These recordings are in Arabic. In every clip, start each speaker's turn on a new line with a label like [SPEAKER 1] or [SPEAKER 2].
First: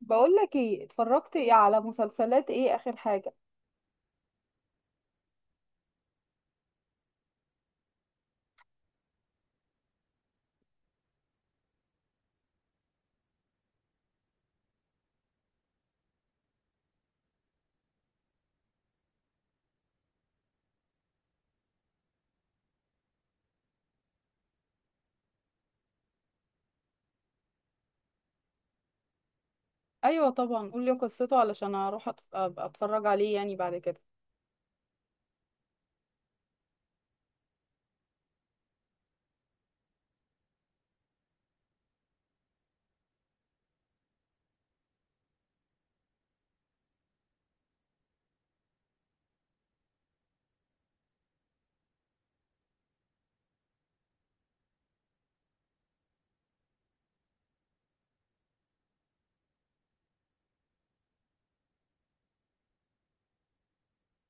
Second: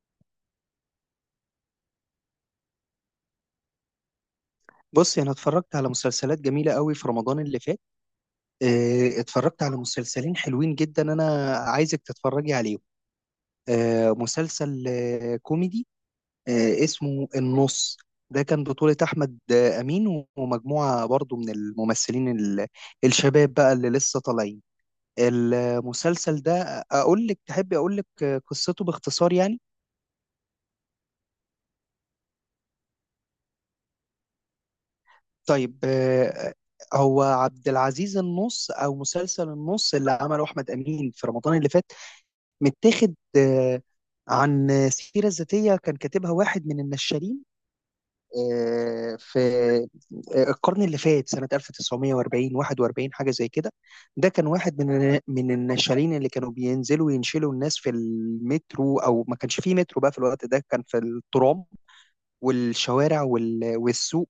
[SPEAKER 1] بقول لك ايه، اتفرجت ايه على مسلسلات، ايه اخر حاجة؟
[SPEAKER 2] بصي انا اتفرجت على مسلسلات جميله قوي في رمضان اللي فات. اتفرجت على مسلسلين حلوين جدا، انا عايزك تتفرجي عليهم. مسلسل كوميدي، اسمه النص. ده كان بطولة أحمد أمين ومجموعة برضو من الممثلين الشباب بقى اللي لسه طالعين. المسلسل ده أقول لك، تحبي أقول لك قصته باختصار يعني؟
[SPEAKER 1] ايوه طبعا، قول لي قصته علشان اروح أبقى اتفرج عليه يعني بعد كده.
[SPEAKER 2] طيب، هو عبد العزيز النص أو مسلسل النص اللي عمله أحمد أمين في رمضان اللي فات، متاخد عن سيرة ذاتية كان كاتبها واحد من النشالين في القرن اللي فات سنة 1940، 41، حاجة زي كده. ده كان واحد من النشالين اللي كانوا بينزلوا ينشلوا الناس في المترو، أو ما كانش فيه مترو بقى في الوقت ده، كان في الترام والشوارع والسوق.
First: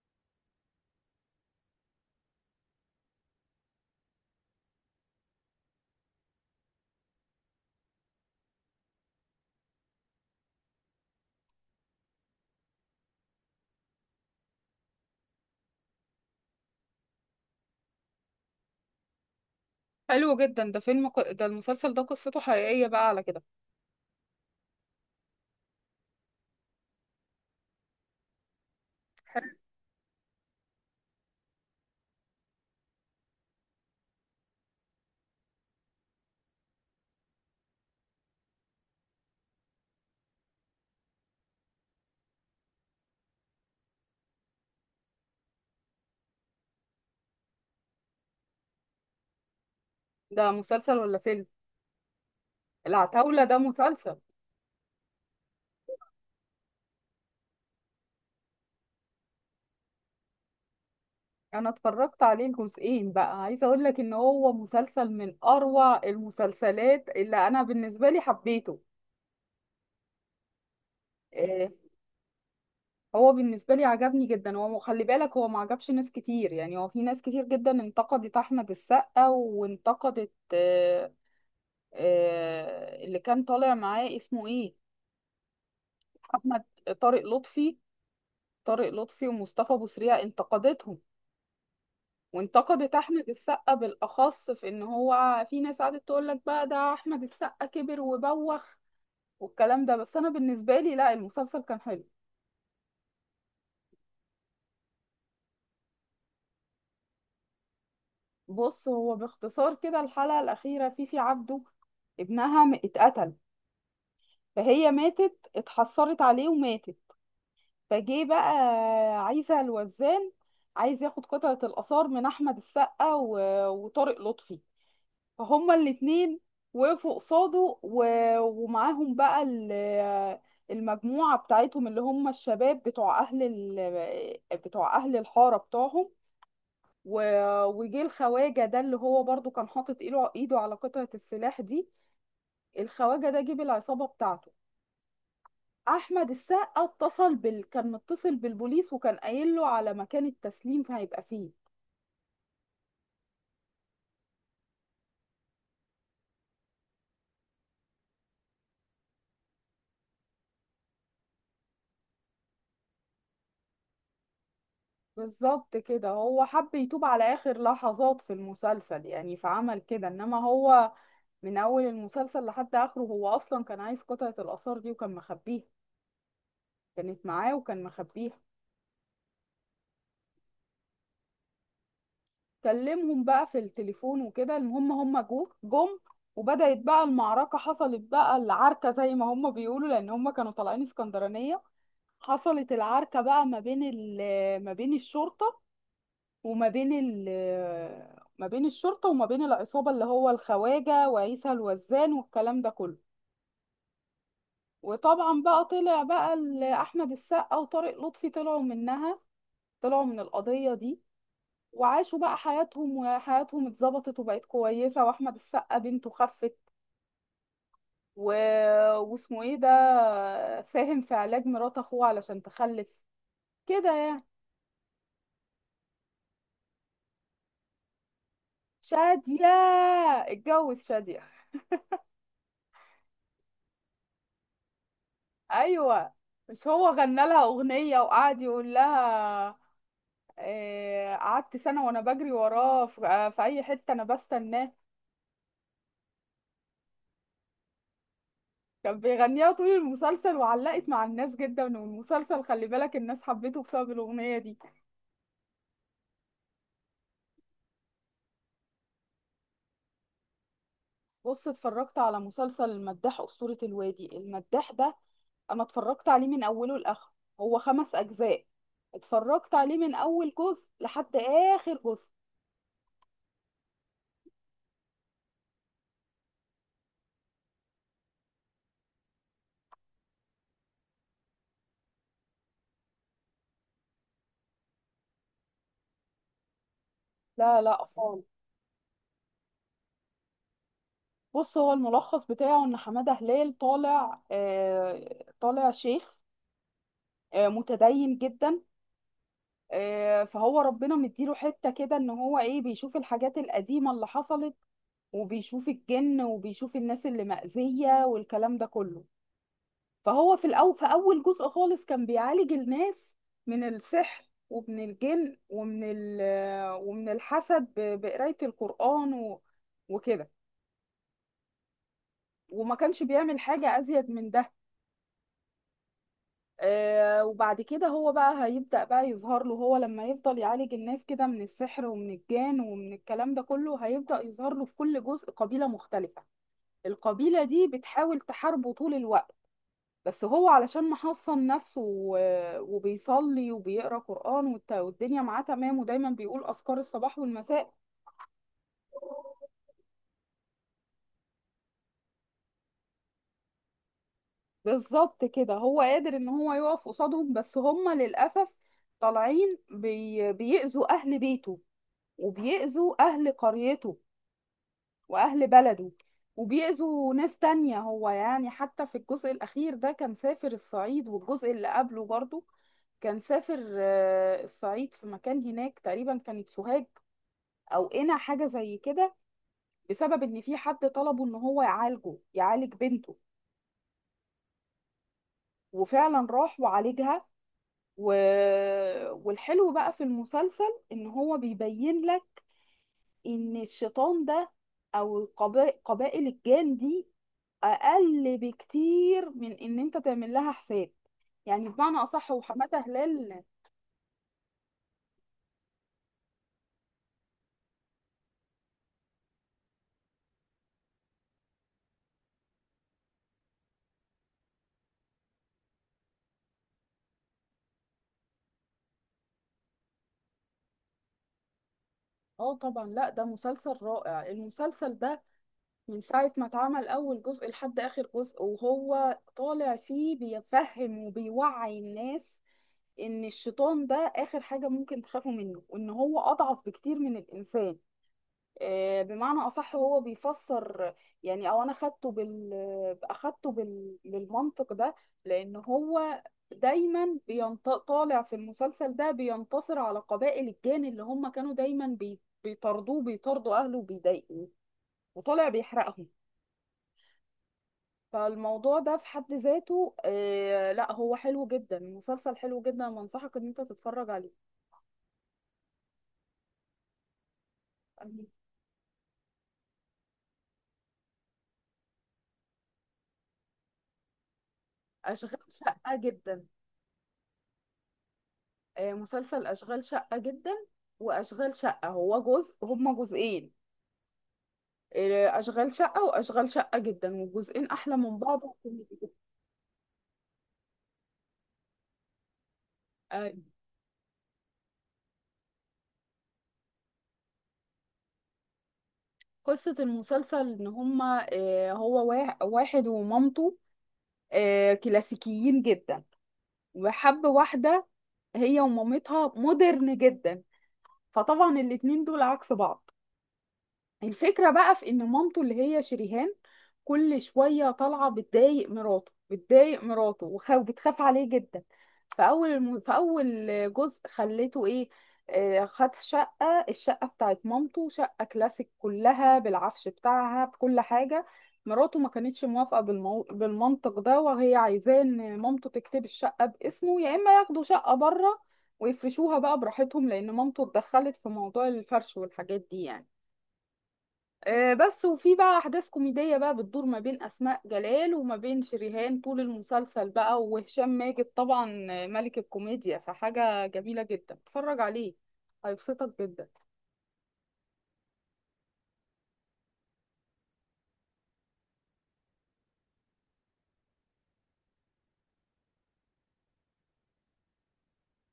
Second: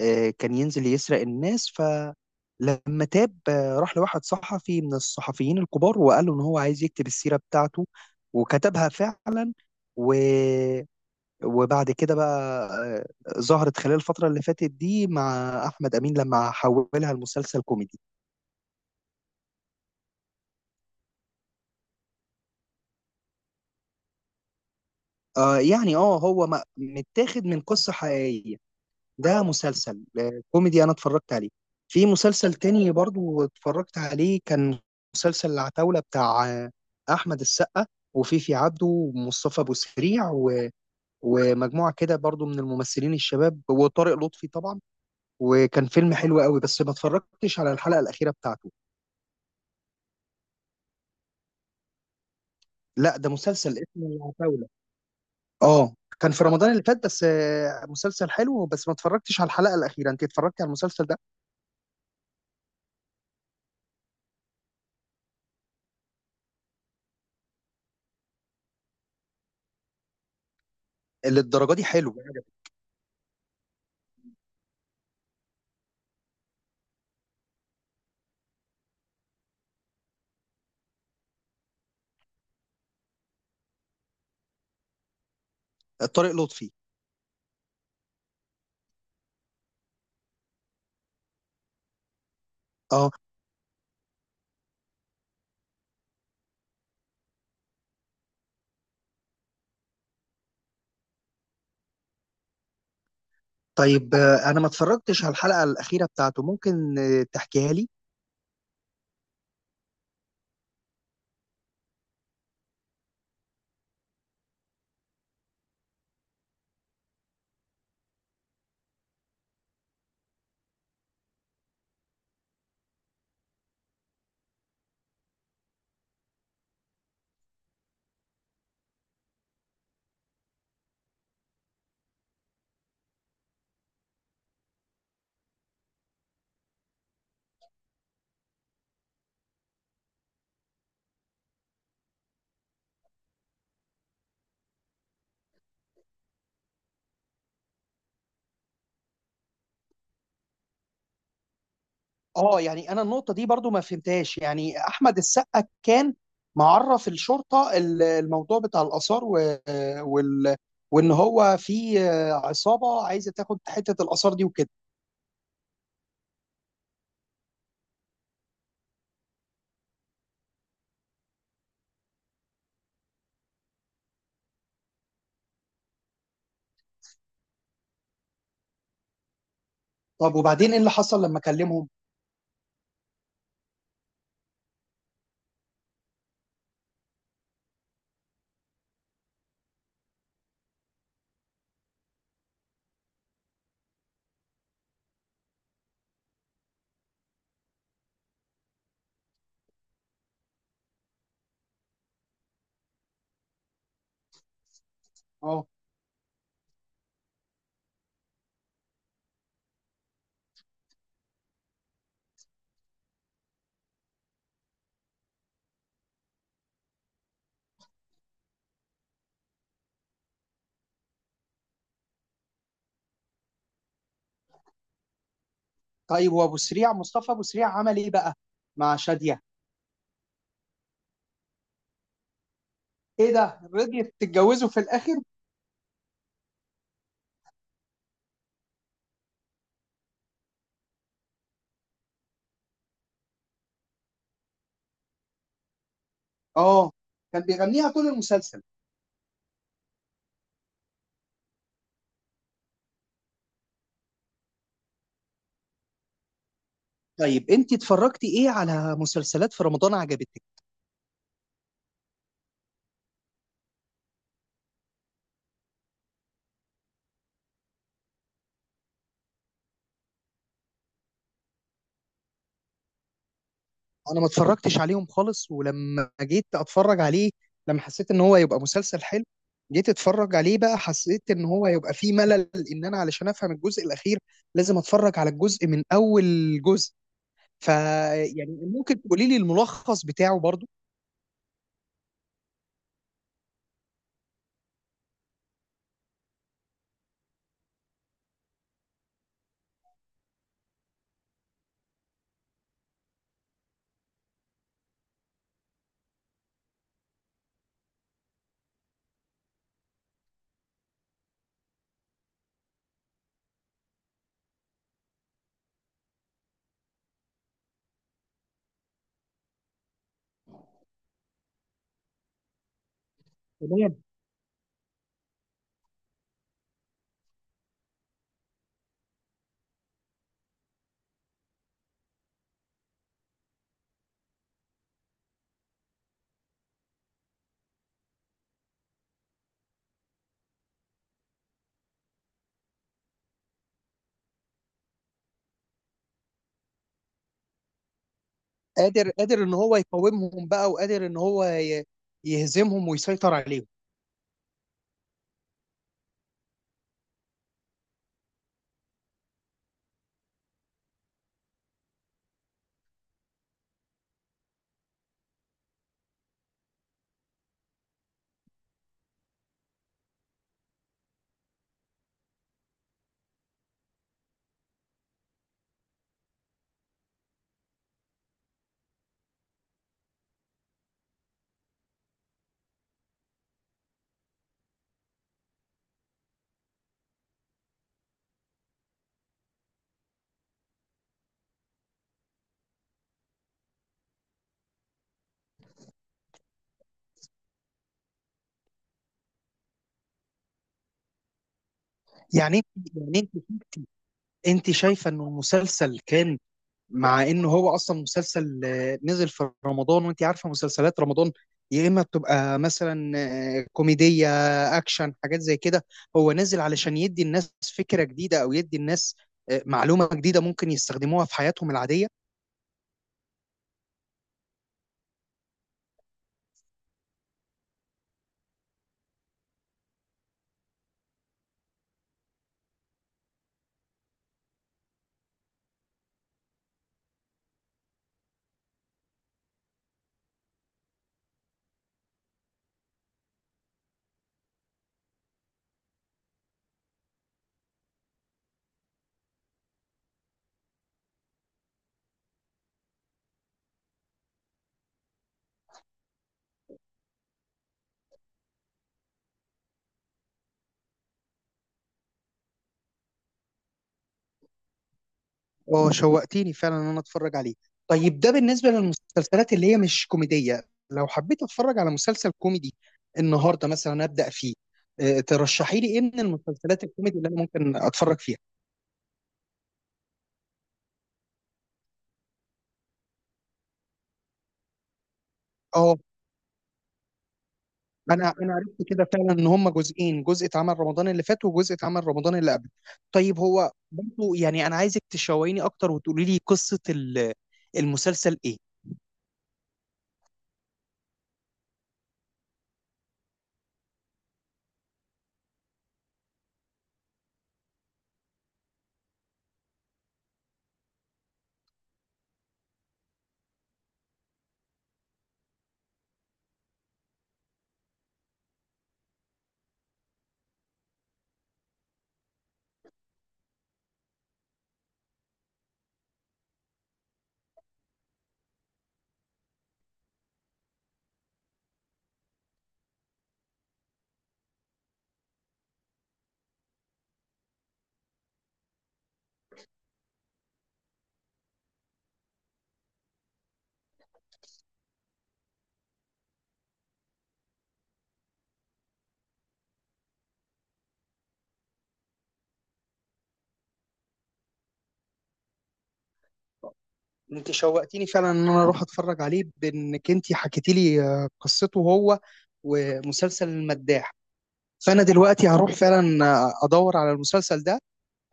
[SPEAKER 2] كان ينزل يسرق الناس، فلما تاب راح لواحد صحفي من الصحفيين الكبار وقال له ان هو عايز يكتب السيرة بتاعته، وكتبها فعلا. و... وبعد كده بقى ظهرت خلال الفترة اللي فاتت دي مع أحمد أمين لما حولها لمسلسل كوميدي.
[SPEAKER 1] حلو جدا. ده المسلسل ده قصته حقيقية بقى على كده.
[SPEAKER 2] آه يعني اه، هو متاخد من قصة حقيقية. ده
[SPEAKER 1] حلو.
[SPEAKER 2] مسلسل كوميدي انا اتفرجت عليه. في مسلسل تاني برضو اتفرجت عليه، كان مسلسل العتاولة بتاع احمد السقا وفيفي عبده ومصطفى ابو سريع ومجموعة كده برضو من الممثلين الشباب وطارق لطفي طبعا. وكان فيلم حلو قوي، بس ما اتفرجتش على الحلقة الأخيرة بتاعته.
[SPEAKER 1] ده مسلسل ولا فيلم؟
[SPEAKER 2] لا، ده
[SPEAKER 1] العتاولة ده
[SPEAKER 2] مسلسل اسمه
[SPEAKER 1] مسلسل.
[SPEAKER 2] العتاولة، اه. كان في رمضان اللي فات، بس مسلسل حلو، بس ما اتفرجتش على الحلقة الأخيرة. انت اتفرجتي على المسلسل ده؟
[SPEAKER 1] انا اتفرجت عليه الجزئين، بقى عايزة اقول لك ان هو مسلسل من اروع المسلسلات اللي انا بالنسبة لي حبيته.
[SPEAKER 2] اللي
[SPEAKER 1] آه،
[SPEAKER 2] الدرجة دي حلو؟
[SPEAKER 1] هو بالنسبة لي عجبني جدا. هو خلي بالك، هو ما عجبش ناس كتير، يعني هو في ناس كتير جدا انتقدت أحمد السقا، وانتقدت اللي كان طالع معاه اسمه ايه.
[SPEAKER 2] طارق
[SPEAKER 1] أحمد
[SPEAKER 2] لطفي.
[SPEAKER 1] طارق لطفي طارق لطفي ومصطفى بوسريع انتقدتهم. وانتقدت
[SPEAKER 2] اه،
[SPEAKER 1] أحمد السقا بالأخص، في إن هو في ناس قعدت تقول لك بقى ده أحمد السقا كبر وبوخ والكلام ده. بس أنا بالنسبة لي لا، المسلسل كان حلو.
[SPEAKER 2] طيب، انا ما اتفرجتش على الحلقه الاخيره بتاعته، ممكن تحكيها لي؟
[SPEAKER 1] بص، هو باختصار كده الحلقة الأخيرة فيفي عبده ابنها اتقتل، فهي ماتت، اتحسرت عليه وماتت. فجه بقى عايزة الوزان، عايز ياخد قطعة الآثار من أحمد السقا وطارق لطفي. فهما الاتنين وقفوا قصاده ومعاهم بقى المجموعة بتاعتهم، اللي هم الشباب بتوع أهل الحارة بتوعهم. وجه الخواجة ده، اللي هو برضو كان حاطط ايده على قطعة السلاح دي. الخواجة ده جه بالعصابة بتاعته. احمد السقا كان متصل بالبوليس، وكان قايل له على مكان التسليم هيبقى فيه.
[SPEAKER 2] اه يعني انا النقطه دي برضو ما فهمتهاش. يعني احمد السقا كان معرف الشرطه الموضوع بتاع الاثار وال... وان هو في عصابه عايزه تاخد حته الاثار دي وكده.
[SPEAKER 1] بالظبط كده، هو حب يتوب على اخر لحظات في المسلسل يعني، فعمل كده. انما هو من اول المسلسل لحد اخره هو اصلا كان عايز قطعة الاثار دي وكان مخبيها، كانت معاه وكان مخبيها.
[SPEAKER 2] طب وبعدين ايه اللي حصل لما كلمهم؟
[SPEAKER 1] كلمهم بقى في التليفون وكده. المهم هم جم، وبدأت بقى المعركة، حصلت بقى العركة زي ما هم بيقولوا، لأن هم كانوا طالعين اسكندرانية. حصلت العركة بقى ما بين الشرطة، وما بين ال ما بين الشرطة وما بين العصابة، اللي هو الخواجة وعيسى الوزان والكلام ده كله. وطبعا بقى
[SPEAKER 2] اه.
[SPEAKER 1] طلع بقى أحمد السقا وطارق لطفي طلعوا منها، طلعوا من القضية دي، وعاشوا بقى حياتهم، وحياتهم اتظبطت وبقت كويسة، واحمد السقا بنته خفت و... واسمه ايه ده، ساهم في علاج مرات اخوه علشان تخلف، كده يعني.
[SPEAKER 2] طيب وابو سريع، مصطفى ابو سريع عمل ايه بقى مع شاديه؟
[SPEAKER 1] شادية، اتجوز شادية.
[SPEAKER 2] ايه ده، رضيت تتجوزه في الاخر؟
[SPEAKER 1] ايوه، مش هو غنى لها اغنية وقعد يقول لها، قعدت سنة وانا بجري وراه في، في اي حتة انا بستناه.
[SPEAKER 2] اه، كان بيغنيها طول المسلسل.
[SPEAKER 1] كان بيغنيها طول المسلسل وعلقت مع الناس جدا، والمسلسل خلي بالك الناس حبيته بسبب الاغنية دي.
[SPEAKER 2] طيب انت اتفرجتي ايه على مسلسلات في رمضان عجبتك؟
[SPEAKER 1] بص، اتفرجت على مسلسل المداح أسطورة الوادي. المداح ده أنا اتفرجت عليه من أوله لآخره، هو خمس أجزاء. اتفرجت عليه من أول جزء لحد آخر جزء.
[SPEAKER 2] انا ما اتفرجتش عليهم خالص، ولما جيت اتفرج عليه، لما حسيت ان هو يبقى مسلسل حلو، جيت اتفرج عليه بقى، حسيت ان هو يبقى فيه ملل، ان انا علشان افهم الجزء الاخير لازم اتفرج على الجزء من اول جزء.
[SPEAKER 1] لا
[SPEAKER 2] ف
[SPEAKER 1] لا خالص.
[SPEAKER 2] يعني ممكن تقولي لي الملخص بتاعه برضو؟
[SPEAKER 1] بص، هو الملخص بتاعه إن حمادة هلال طالع، آه، طالع شيخ، آه، متدين جدا. آه، فهو ربنا مديله حتة كده، إن هو إيه، بيشوف الحاجات القديمة اللي حصلت، وبيشوف الجن وبيشوف الناس اللي مأذية والكلام ده كله. فهو في الأول، في أول جزء خالص، كان بيعالج الناس من السحر ومن الجن ومن الحسد، بقراية القرآن وكده، وما كانش بيعمل حاجة
[SPEAKER 2] تمام.
[SPEAKER 1] أزيد من ده. آه، وبعد كده هو بقى هيبدأ بقى يظهر له. هو لما يفضل يعالج الناس كده من السحر ومن الجان ومن الكلام ده كله، هيبدأ يظهر له في كل جزء قبيلة مختلفة، القبيلة دي بتحاول تحاربه طول الوقت. بس هو علشان محصن نفسه وبيصلي وبيقرا قرآن والدنيا معاه تمام، ودايما بيقول أذكار الصباح والمساء.
[SPEAKER 2] قادر، ان هو يقاومهم بقى، وقادر ان هو يهزمهم ويسيطر عليهم.
[SPEAKER 1] بالظبط كده، هو قادر ان هو يقف قصادهم. بس هم للأسف طالعين بيأذوا أهل بيته، وبيأذوا أهل قريته وأهل بلده، وبيأذوا ناس تانية. هو يعني حتى في الجزء الأخير ده كان سافر الصعيد، والجزء اللي قبله برضو كان سافر، الصعيد، في مكان هناك تقريبا كانت سوهاج اوقنا، حاجه زي كده. بسبب ان في حد طلبه ان هو يعالجه، يعالج بنته، وفعلا راح وعالجها. و... والحلو بقى في المسلسل ان هو بيبين لك ان الشيطان ده، او قبائل الجان دي، اقل بكتير من ان انت تعمل لها حساب، يعني بمعنى اصح.
[SPEAKER 2] يعني انت
[SPEAKER 1] وحماده
[SPEAKER 2] يعني انت
[SPEAKER 1] هلال،
[SPEAKER 2] انت شايفه انه المسلسل كان، مع ان هو اصلا مسلسل نزل في رمضان، وانت عارفه مسلسلات رمضان يا اما بتبقى مثلا كوميديه، اكشن، حاجات زي كده. هو نزل علشان يدي الناس فكره جديده، او يدي الناس معلومه جديده ممكن يستخدموها في حياتهم العاديه.
[SPEAKER 1] اه طبعا، لا ده مسلسل رائع. المسلسل ده من ساعة ما اتعمل أول جزء لحد آخر جزء وهو طالع فيه بيفهم وبيوعي الناس إن الشيطان ده آخر حاجة ممكن تخافوا منه، وإن هو أضعف بكتير من الإنسان. آه، بمعنى أصح، هو بيفسر يعني، أو أنا أخدته بالمنطق ده. لأن هو دايما طالع في المسلسل ده، بينتصر على قبائل الجان اللي هم كانوا دايما بيطاردوه، بيطاردوا أهله وبيضايقوه، وطالع بيحرقهم. فالموضوع ده في حد ذاته، آه لا، هو حلو جدا، المسلسل حلو جدا، وانصحك ان انت تتفرج عليه.
[SPEAKER 2] اه، شوقتيني فعلا ان انا اتفرج عليه. طيب ده بالنسبه للمسلسلات اللي هي مش كوميديه، لو حبيت اتفرج على مسلسل كوميدي النهارده مثلا ابدا فيه،
[SPEAKER 1] اشغال
[SPEAKER 2] ترشحي لي
[SPEAKER 1] شقة
[SPEAKER 2] ايه من
[SPEAKER 1] جدا.
[SPEAKER 2] المسلسلات الكوميدي اللي انا ممكن اتفرج فيها؟
[SPEAKER 1] آه، مسلسل اشغال شقة جدا. واشغال شقة، هو جزء، هما جزئين. آه، اشغال
[SPEAKER 2] اه،
[SPEAKER 1] شقة واشغال شقة جدا، والجزئين احلى من
[SPEAKER 2] انا
[SPEAKER 1] بعض
[SPEAKER 2] انا عرفت
[SPEAKER 1] وكوميدي
[SPEAKER 2] كده
[SPEAKER 1] جداً.
[SPEAKER 2] فعلا ان هم جزئين، جزء اتعمل رمضان اللي فات وجزء اتعمل رمضان اللي قبل.
[SPEAKER 1] آه،
[SPEAKER 2] طيب هو برضه، يعني انا عايزك تشوقيني اكتر وتقولي لي قصة المسلسل ايه.
[SPEAKER 1] قصة المسلسل ان هما، هو واحد ومامته، كلاسيكيين جدا، وحب واحدة هي ومامتها مودرن جدا. فطبعا الاتنين دول عكس بعض. الفكرة بقى في ان مامته اللي هي شريهان كل شوية طالعة بتضايق مراته وبتخاف عليه جدا. فأول جزء خليته ايه، خد شقة، الشقة بتاعت مامته شقة كلاسيك، كلها بالعفش بتاعها بكل حاجة. مراته ما كانتش موافقة بالمنطق ده، وهي عايزاه ان مامته تكتب الشقة باسمه، يا اما ياخدوا شقة بره ويفرشوها بقى براحتهم، لان مامته اتدخلت في موضوع الفرش والحاجات دي يعني. بس. وفي بقى احداث كوميديه بقى بتدور ما بين اسماء جلال وما بين شريهان طول المسلسل بقى، وهشام ماجد طبعا، ملك الكوميديا، فحاجه جميله جدا، اتفرج عليه هيبسطك جدا.
[SPEAKER 2] انت شوقتيني فعلا ان انا اروح اتفرج عليه بانك انت حكيتي لي قصته، هو ومسلسل المداح. فانا دلوقتي هروح فعلا ادور على المسلسل ده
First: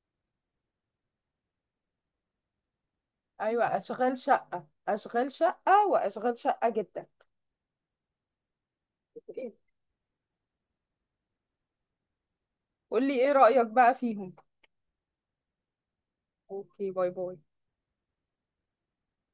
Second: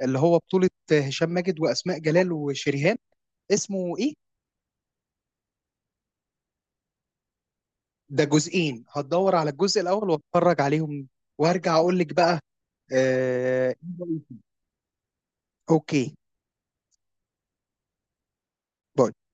[SPEAKER 2] اللي هو بطولة هشام ماجد واسماء جلال وشريهان.
[SPEAKER 1] ايوه،
[SPEAKER 2] اسمه ايه؟
[SPEAKER 1] اشغال شقه، اشغال شقه واشغال شقه جدا.
[SPEAKER 2] ده جزئين، هتدور على الجزء الاول واتفرج عليهم وارجع اقول لك بقى.
[SPEAKER 1] قولي ايه رايك
[SPEAKER 2] آه،
[SPEAKER 1] بقى فيهم.
[SPEAKER 2] اوكي،
[SPEAKER 1] اوكي، باي باي.
[SPEAKER 2] باي.